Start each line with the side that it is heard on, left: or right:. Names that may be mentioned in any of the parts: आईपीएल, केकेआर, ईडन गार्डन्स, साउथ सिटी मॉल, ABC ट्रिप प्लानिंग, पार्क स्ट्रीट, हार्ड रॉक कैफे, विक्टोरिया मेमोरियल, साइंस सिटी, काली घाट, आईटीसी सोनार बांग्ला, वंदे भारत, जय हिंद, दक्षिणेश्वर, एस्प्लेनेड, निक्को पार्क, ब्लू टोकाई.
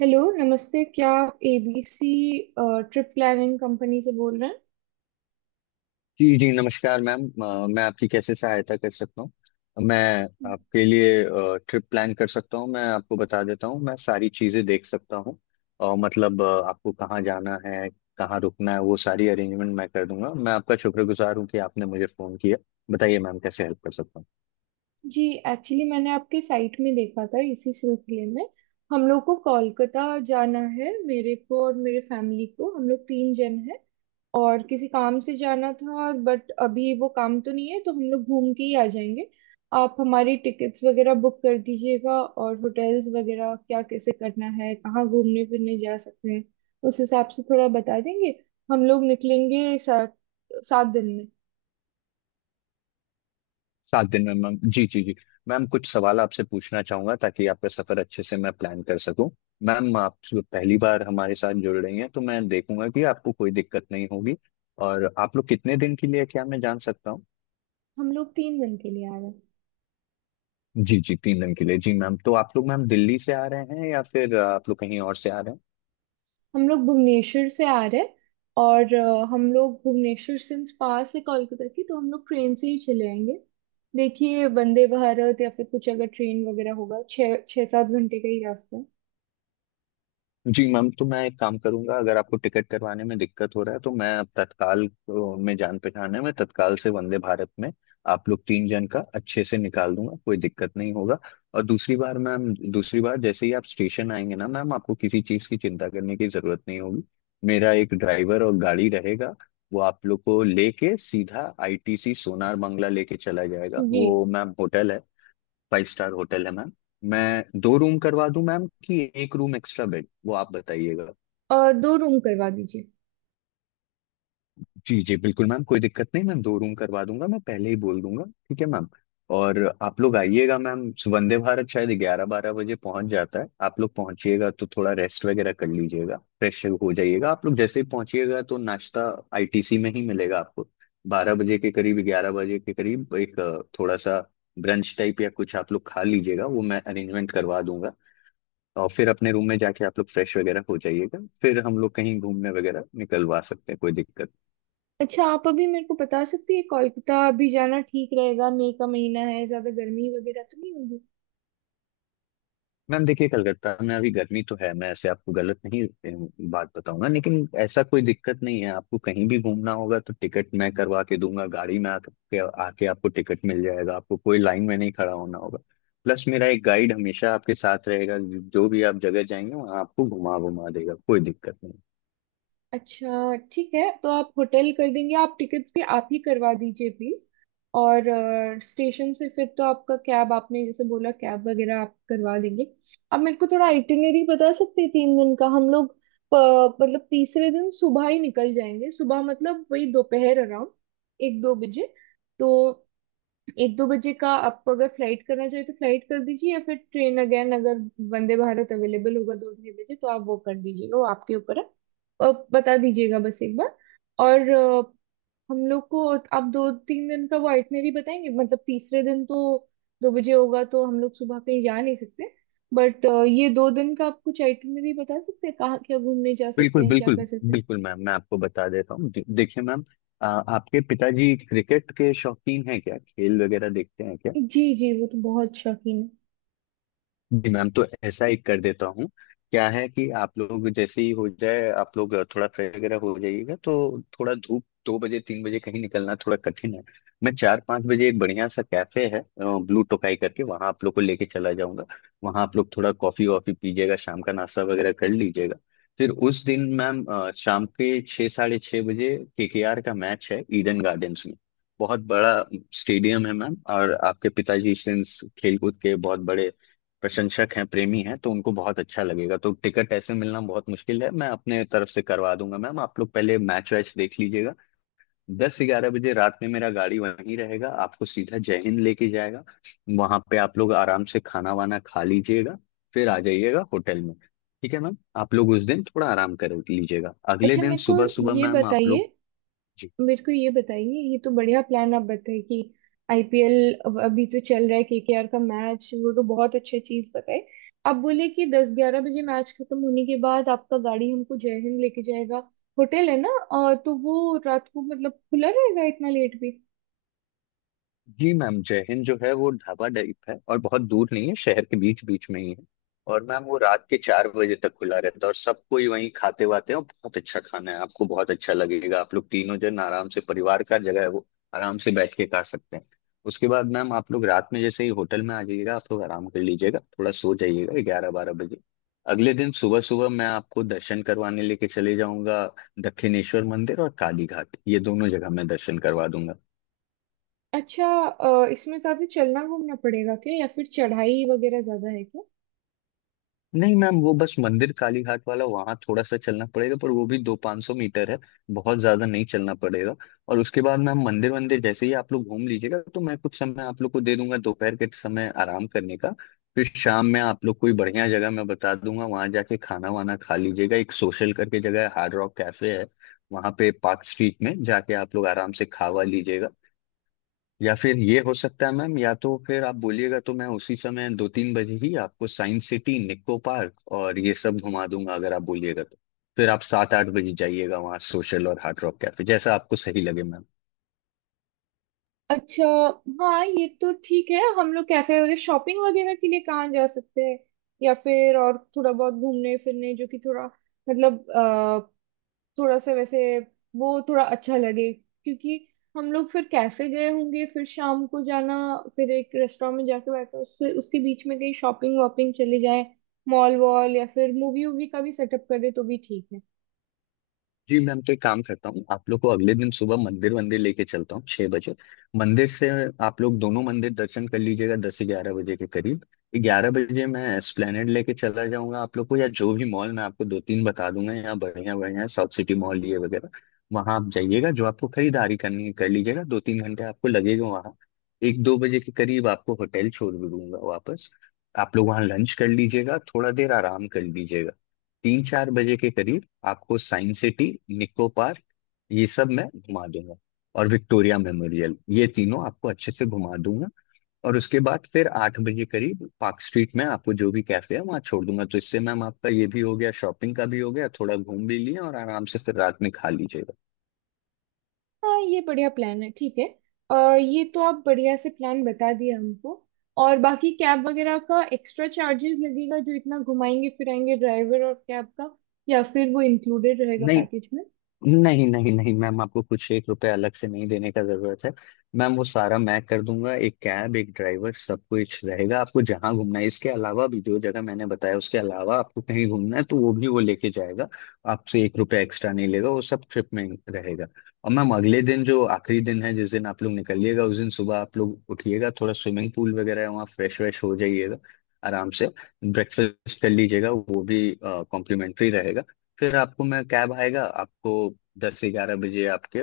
right: Hello, नमस्ते। क्या आप एबीसी ट्रिप प्लानिंग कंपनी से बोल रहे
left: जी जी, नमस्कार मैम। मैं आपकी कैसे सहायता कर सकता हूँ? मैं
right: हैं?
left: आपके लिए ट्रिप प्लान कर सकता हूँ, मैं आपको बता देता हूँ, मैं सारी चीज़ें देख सकता हूँ। और मतलब आपको कहाँ जाना है, कहाँ रुकना है, वो सारी अरेंजमेंट मैं कर दूंगा। मैं आपका शुक्रगुजार हूँ कि आपने मुझे फ़ोन किया। बताइए मैम, कैसे हेल्प कर सकता हूँ?
right: जी, एक्चुअली मैंने आपके साइट में देखा था। इसी सिलसिले में हम लोग को कोलकाता जाना है। मेरे को और मेरे फैमिली को, हम लोग तीन जन हैं। और किसी काम से जाना था, बट अभी वो काम तो नहीं है, तो हम लोग घूम के ही आ जाएंगे। आप हमारी टिकट्स वगैरह बुक कर दीजिएगा, और होटल्स वगैरह क्या कैसे करना है, कहाँ घूमने फिरने जा सकते हैं उस हिसाब से थोड़ा बता देंगे। हम लोग निकलेंगे सात सात दिन में।
left: 7 दिन में मैम? जी जी जी। मैम, कुछ सवाल आपसे पूछना चाहूंगा ताकि आपका सफर अच्छे से मैं प्लान कर सकूं। मैम आप पहली बार हमारे साथ जुड़ रही हैं, तो मैं देखूंगा कि आपको कोई दिक्कत नहीं होगी। और आप लोग कितने दिन के लिए, क्या मैं जान सकता हूँ?
right: हम लोग 3 दिन के लिए आ रहे हैं।
left: जी जी, 3 दिन के लिए, जी मैम। तो आप लोग मैम दिल्ली से आ रहे हैं या फिर आप लोग कहीं और से आ रहे हैं?
right: हम लोग भुवनेश्वर से आ रहे हैं। और हम लोग भुवनेश्वर सिंस पास है कोलकाता की, तो हम लोग ट्रेन से ही चले आएंगे। देखिए, वंदे भारत या फिर कुछ अगर ट्रेन वगैरह होगा, 6-7 घंटे का ही रास्ता है।
left: जी मैम, तो मैं एक काम करूंगा, अगर आपको टिकट करवाने में दिक्कत हो रहा है तो मैं अब तत्काल, में जान पहचान है, मैं तत्काल से वंदे भारत में आप लोग 3 जन का अच्छे से निकाल दूंगा, कोई दिक्कत नहीं होगा। और दूसरी बार मैम, दूसरी बार जैसे ही आप स्टेशन आएंगे ना मैम, आपको किसी चीज़ की चिंता करने की जरूरत नहीं होगी। मेरा एक ड्राइवर और गाड़ी रहेगा, वो आप लोग को लेके सीधा आईटीसी सोनार बांग्ला लेके चला जाएगा।
right: जी,
left: वो मैम होटल है, फाइव स्टार होटल है मैम। मैं दो रूम करवा दूं मैम, कि एक रूम एक्स्ट्रा बेड, वो आप बताइएगा।
right: और दो रूम करवा दीजिए।
left: जी जी बिल्कुल मैम, कोई दिक्कत नहीं, मैं दो रूम करवा दूंगा, मैं पहले ही बोल दूंगा, ठीक है मैम? और आप लोग आइएगा मैम, वंदे भारत शायद 11-12 बजे पहुंच जाता है, आप लोग पहुंचिएगा तो थोड़ा रेस्ट वगैरह कर लीजिएगा, फ्रेश हो जाइएगा। आप लोग जैसे ही पहुंचिएगा तो नाश्ता आईटीसी में ही मिलेगा आपको। 12 बजे के करीब, 11 बजे के करीब एक थोड़ा सा ब्रंच टाइप या कुछ आप लोग खा लीजिएगा, वो मैं अरेंजमेंट करवा दूंगा। और फिर अपने रूम में जाके आप लोग फ्रेश वगैरह हो जाइएगा, फिर हम लोग कहीं घूमने वगैरह निकलवा सकते हैं, कोई दिक्कत।
right: अच्छा, आप अभी मेरे को बता सकती है कोलकाता अभी जाना ठीक रहेगा? मई का महीना है, ज्यादा गर्मी वगैरह तो नहीं होगी?
left: मैम देखिए, कलकत्ता में अभी गर्मी तो है, मैं ऐसे आपको गलत नहीं बात बताऊंगा, लेकिन ऐसा कोई दिक्कत नहीं है। आपको कहीं भी घूमना होगा तो टिकट मैं करवा के दूंगा, गाड़ी में आके आके आपको टिकट मिल जाएगा, आपको कोई लाइन में नहीं खड़ा होना होगा। प्लस मेरा एक गाइड हमेशा आपके साथ रहेगा, जो भी आप जगह जाएंगे वहाँ आपको घुमा घुमा देगा, कोई दिक्कत नहीं।
right: अच्छा ठीक है, तो आप होटल कर देंगे, आप टिकट्स भी आप ही करवा दीजिए प्लीज। और स्टेशन से फिर तो आपका कैब, आपने जैसे बोला, कैब वगैरह आप करवा देंगे। आप मेरे को थोड़ा आइटिनरी बता सकते हैं 3 दिन का? हम लोग मतलब तीसरे दिन सुबह ही निकल जाएंगे। सुबह मतलब वही दोपहर अराउंड 1-2 बजे। तो 1-2 बजे का आपको अगर फ्लाइट करना चाहिए तो फ्लाइट कर दीजिए, या फिर ट्रेन अगेन, अगर वंदे भारत अवेलेबल होगा 2-2:30 बजे तो आप वो कर दीजिएगा। वो आपके ऊपर है, और बता दीजिएगा बस एक बार। और हम लोग को आप 2-3 दिन का वो आइटनरी बताएंगे। मतलब तीसरे दिन तो 2 बजे होगा तो हम लोग सुबह कहीं जा नहीं सकते, बट ये 2 दिन का आप कुछ आइटनरी बता सकते हैं कहाँ क्या घूमने जा सकते
left: बिल्कुल,
right: हैं, क्या
left: बिल्कुल,
right: कर सकते
left: बिल्कुल मैम, मैं आपको बता देता हूँ, देखिए मैम, आपके पिताजी क्रिकेट के शौकीन हैं क्या, खेल वगैरह देखते हैं क्या?
right: हैं। जी जी, वो तो बहुत शौकीन है।
left: जी मैम तो ऐसा ही कर देता हूँ। क्या है कि आप लोग जैसे ही हो जाए, आप लोग थोड़ा फ्रेश वगैरह हो जाइएगा, तो थोड़ा धूप 2 बजे 3 बजे कहीं निकलना थोड़ा कठिन है। मैं 4-5 बजे, एक बढ़िया सा कैफे है ब्लू टोकाई करके, वहाँ आप लोग को लेके चला जाऊंगा। वहाँ आप लोग थोड़ा कॉफी वॉफी पीजिएगा, शाम का नाश्ता वगैरह कर लीजिएगा। फिर उस दिन मैम शाम के छः साढ़े छः बजे केकेआर का मैच है ईडन गार्डन्स में, बहुत बड़ा स्टेडियम है मैम। और आपके पिताजी इस दिन खेलकूद के बहुत बड़े प्रशंसक हैं, प्रेमी हैं, तो उनको बहुत अच्छा लगेगा। तो टिकट ऐसे मिलना बहुत मुश्किल है, मैं अपने तरफ से करवा दूंगा मैम, आप लोग पहले मैच वैच देख लीजिएगा। 10-11 बजे रात में मेरा गाड़ी वहीं रहेगा, आपको सीधा जय हिंद लेके जाएगा। वहां पे आप लोग आराम से खाना वाना खा लीजिएगा, फिर आ जाइएगा होटल में, ठीक है मैम? आप लोग उस दिन थोड़ा आराम कर लीजिएगा, अगले
right: अच्छा,
left: दिन सुबह सुबह
right: ये
left: मैम आप
right: बताइए
left: लोग।
right: मेरे को ये बताइए, ये तो बढ़िया प्लान। आप बताइए कि आईपीएल अभी तो चल रहा है, केकेआर का मैच, वो तो बहुत अच्छी चीज बताए। आप बोले कि 10-11 बजे मैच खत्म होने के बाद आपका गाड़ी हमको जय हिंद लेके जाएगा, होटल है ना? तो वो रात को मतलब खुला रहेगा इतना लेट भी?
left: जी मैम, जय हिंद जो है वो ढाबा टाइप है और बहुत दूर नहीं है, शहर के बीच बीच में ही है। और मैम वो रात के 4 बजे तक खुला रहता है, और सब कोई वहीं खाते वाते हैं और बहुत अच्छा खाना है, आपको बहुत अच्छा लगेगा। आप लोग तीनों जन आराम से, परिवार का जगह है वो, आराम से बैठ के खा सकते हैं। उसके बाद मैम आप लोग रात में जैसे ही होटल में आ जाइएगा, आप लोग आराम कर लीजिएगा, थोड़ा सो जाइएगा 11-12 बजे। अगले दिन सुबह सुबह मैं आपको दर्शन करवाने लेके चले जाऊंगा, दक्षिणेश्वर मंदिर और काली घाट, ये दोनों जगह मैं दर्शन करवा दूंगा।
right: अच्छा, इसमें साथ ही चलना घूमना पड़ेगा क्या? या फिर चढ़ाई वगैरह ज्यादा है?
left: नहीं मैम, वो बस मंदिर कालीघाट वाला, वहां थोड़ा सा चलना पड़ेगा, पर वो भी दो पाँच सौ मीटर है, बहुत ज्यादा नहीं चलना पड़ेगा। और उसके बाद मैम मंदिर वंदिर जैसे ही आप लोग घूम लीजिएगा, तो मैं कुछ समय आप लोग को दे दूंगा दोपहर के समय आराम करने का। फिर शाम में आप लोग कोई बढ़िया जगह मैं बता दूंगा, वहां जाके खाना वाना खा लीजिएगा। एक सोशल करके जगह है, हार्ड रॉक कैफे है, वहां पे पार्क स्ट्रीट में जाके आप लोग आराम से खावा लीजिएगा। या फिर ये हो सकता है मैम, या तो फिर आप बोलिएगा तो मैं उसी समय 2-3 बजे ही आपको साइंस सिटी, निक्को पार्क और ये सब घुमा दूंगा, अगर आप बोलिएगा तो। फिर आप 7-8 बजे जाइएगा वहाँ सोशल और हार्ड रॉक कैफे, जैसा आपको सही लगे मैम।
right: अच्छा। हाँ, ये तो ठीक है। हम लोग कैफे वगैरह, शॉपिंग वगैरह के लिए कहाँ जा सकते हैं? या फिर और थोड़ा बहुत घूमने फिरने जो कि थोड़ा मतलब थोड़ा सा वैसे वो थोड़ा अच्छा लगे। क्योंकि हम लोग फिर कैफे गए होंगे, फिर शाम को जाना, फिर एक रेस्टोरेंट में जाके बैठो, उससे उसके बीच में कहीं शॉपिंग वॉपिंग चले जाए, मॉल वॉल, या फिर मूवी वूवी का भी सेटअप कर दे तो भी ठीक है।
left: जी मैम, तो एक काम करता हूँ, आप लोग को अगले दिन सुबह मंदिर मंदिर लेके चलता हूँ, 6 बजे मंदिर से। आप लोग दोनों मंदिर दर्शन कर लीजिएगा, 10 से 11 बजे के करीब, ग्यारह बजे मैं एस्प्लेनेड लेके चला जाऊंगा आप लोग को, या जो भी मॉल मैं आपको दो तीन बता दूंगा यहाँ बढ़िया बढ़िया, साउथ सिटी मॉल ये वगैरह, वहां आप जाइएगा, जो आपको खरीदारी करनी है कर लीजिएगा। 2-3 घंटे आपको लगेगा वहाँ, 1-2 बजे के करीब आपको होटल छोड़ भी दूंगा वापस। आप लोग वहाँ लंच कर लीजिएगा, थोड़ा देर आराम कर लीजिएगा। 3-4 बजे के करीब आपको साइंस सिटी, निको पार्क, ये सब मैं घुमा दूंगा, और विक्टोरिया मेमोरियल, ये तीनों आपको अच्छे से घुमा दूंगा। और उसके बाद फिर 8 बजे करीब पार्क स्ट्रीट में आपको जो भी कैफे है वहाँ छोड़ दूंगा, तो इससे मैम आपका ये भी हो गया, शॉपिंग का भी हो गया, थोड़ा घूम भी लिए, और आराम से फिर रात में खा लीजिएगा।
right: हाँ, ये बढ़िया प्लान है, ठीक है। अ, ये तो आप बढ़िया से प्लान बता दिए हमको। और बाकी कैब वगैरह का एक्स्ट्रा चार्जेस लगेगा जो इतना घुमाएंगे फिराएंगे, ड्राइवर और कैब का? या फिर वो इंक्लूडेड रहेगा
left: नहीं,
right: पैकेज में?
left: नहीं, नहीं, नहीं मैम, आपको कुछ एक रुपया अलग से नहीं देने का जरूरत है। मैम वो सारा मैं कर दूंगा, एक कैब एक ड्राइवर सब कुछ रहेगा, आपको जहां घूमना है, इसके अलावा भी जो जगह मैंने बताया उसके अलावा आपको कहीं घूमना है तो वो भी वो लेके जाएगा। आपसे एक रुपया एक्स्ट्रा नहीं लेगा, वो सब ट्रिप में रहेगा। और मैम अगले दिन जो आखिरी दिन है, जिस दिन आप लोग निकलिएगा, उस दिन सुबह आप लोग उठिएगा, थोड़ा स्विमिंग पूल वगैरह है वहाँ, फ्रेश व्रेश हो जाइएगा, आराम से ब्रेकफास्ट कर लीजिएगा, वो भी कॉम्प्लीमेंट्री रहेगा। फिर आपको मैं कैब आएगा आपको, 10-11 बजे आपके,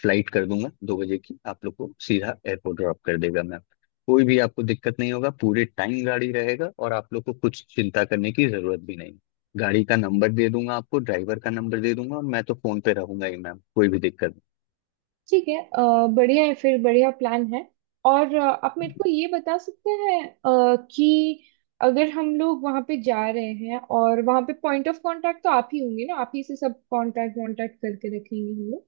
left: फ्लाइट कर दूंगा 2 बजे की, आप लोग को सीधा एयरपोर्ट ड्रॉप कर देगा मैम। कोई भी आपको दिक्कत नहीं होगा, पूरे टाइम गाड़ी रहेगा, और आप लोग को कुछ चिंता करने की जरूरत भी नहीं। गाड़ी का नंबर दे दूंगा आपको, ड्राइवर का नंबर दे दूंगा, और मैं तो फोन पे रहूंगा ही मैम, कोई भी दिक्कत नहीं।
right: ठीक है, बढ़िया है, फिर बढ़िया प्लान है। और आप मेरे को ये बता सकते हैं कि अगर हम लोग वहाँ पे जा रहे हैं, और वहाँ पे पॉइंट ऑफ कांटेक्ट तो आप ही होंगे ना, आप ही से सब कांटेक्ट वांटेक्ट करके रखेंगे हम लोग?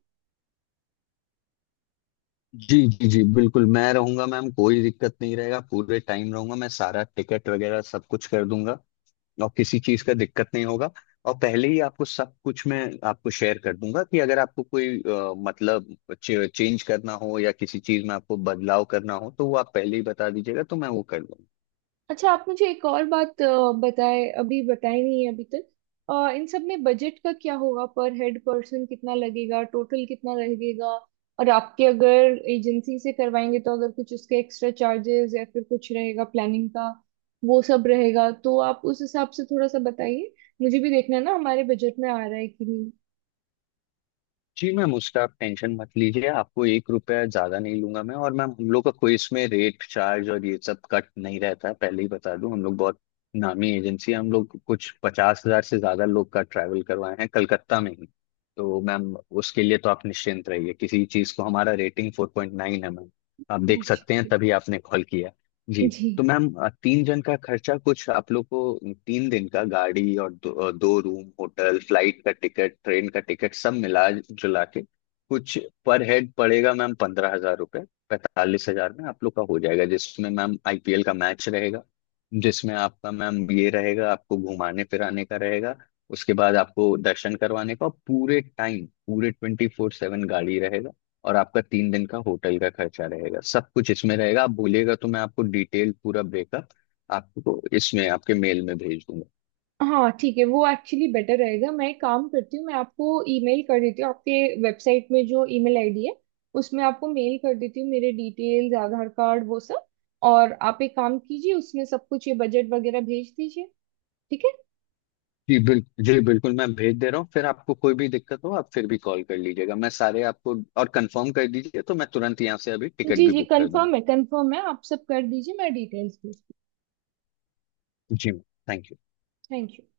left: जी जी जी, बिल्कुल मैं रहूंगा मैम, कोई दिक्कत नहीं रहेगा, पूरे टाइम रहूंगा, मैं सारा टिकट वगैरह सब कुछ कर दूंगा, और किसी चीज का दिक्कत नहीं होगा। और पहले ही आपको सब कुछ मैं आपको शेयर कर दूंगा, कि अगर आपको कोई मतलब चेंज करना हो या किसी चीज में आपको बदलाव करना हो तो वो आप पहले ही बता दीजिएगा तो मैं वो कर दूंगा।
right: अच्छा, आप मुझे एक और बात बताए, अभी बताई नहीं है अभी तक। इन सब में बजट का क्या होगा? पर हेड पर्सन कितना लगेगा, टोटल कितना लगेगा? और आपके अगर एजेंसी से करवाएंगे तो अगर कुछ उसके एक्स्ट्रा चार्जेस या फिर कुछ रहेगा प्लानिंग का, वो सब रहेगा तो आप उस हिसाब से थोड़ा सा बताइए। मुझे भी देखना है ना हमारे बजट में आ रहा है कि नहीं।
left: जी मैम, उसका आप टेंशन मत लीजिए, आपको एक रुपया ज्यादा नहीं लूंगा मैं। और मैम हम लोग का कोई इसमें रेट चार्ज और ये सब कट नहीं रहता है, पहले ही बता दूं, हम लोग बहुत नामी एजेंसी है, हम लोग कुछ 50,000 से ज्यादा लोग का ट्रैवल करवाए हैं कलकत्ता में ही। तो मैम उसके लिए तो आप निश्चिंत रहिए किसी चीज को, हमारा रेटिंग 4.9 है मैम, आप देख
right: अच्छा,
left: सकते हैं,
right: ठीक
left: तभी आपने कॉल किया।
right: है
left: जी।
right: जी।
left: तो मैम 3 जन का खर्चा कुछ आप लोग को, 3 दिन का गाड़ी और दो रूम होटल, फ्लाइट का टिकट, ट्रेन का टिकट, सब मिला जुला के कुछ पर हेड पड़ेगा मैम 15,000 रुपये, 45,000 में आप लोग का हो जाएगा, जिसमें मैम आईपीएल का मैच रहेगा, जिसमें आपका मैम ये रहेगा, आपको घुमाने फिराने का रहेगा। उसके बाद आपको दर्शन करवाने का, और पूरे टाइम, पूरे 24/7 गाड़ी रहेगा, और आपका 3 दिन का होटल का खर्चा रहेगा, सब कुछ इसमें रहेगा। आप बोलिएगा तो मैं आपको डिटेल पूरा ब्रेकअप आपको इसमें आपके मेल में भेज दूंगा।
right: हाँ ठीक है, वो एक्चुअली बेटर रहेगा। मैं एक काम करती हूँ, मैं आपको ईमेल कर देती हूँ। आपके वेबसाइट में जो ईमेल आईडी है उसमें आपको मेल कर देती हूँ, मेरे डिटेल्स, आधार कार्ड, वो सब। और आप एक काम कीजिए, उसमें सब कुछ ये बजट वगैरह भेज दीजिए। ठीक है।
left: जी बिल्कुल, जी बिल्कुल, मैं भेज दे रहा हूँ, फिर आपको कोई भी दिक्कत हो आप फिर भी कॉल कर लीजिएगा, मैं सारे आपको, और कंफर्म कर दीजिए तो मैं तुरंत यहाँ से अभी टिकट
right: जी
left: भी
right: जी,
left: बुक कर दूंगा।
right: कंफर्म है, कंफर्म है, आप सब कर दीजिए, मैं डिटेल्स भेजती
left: जी मैम, थैंक यू।
right: हूँ। Thank you.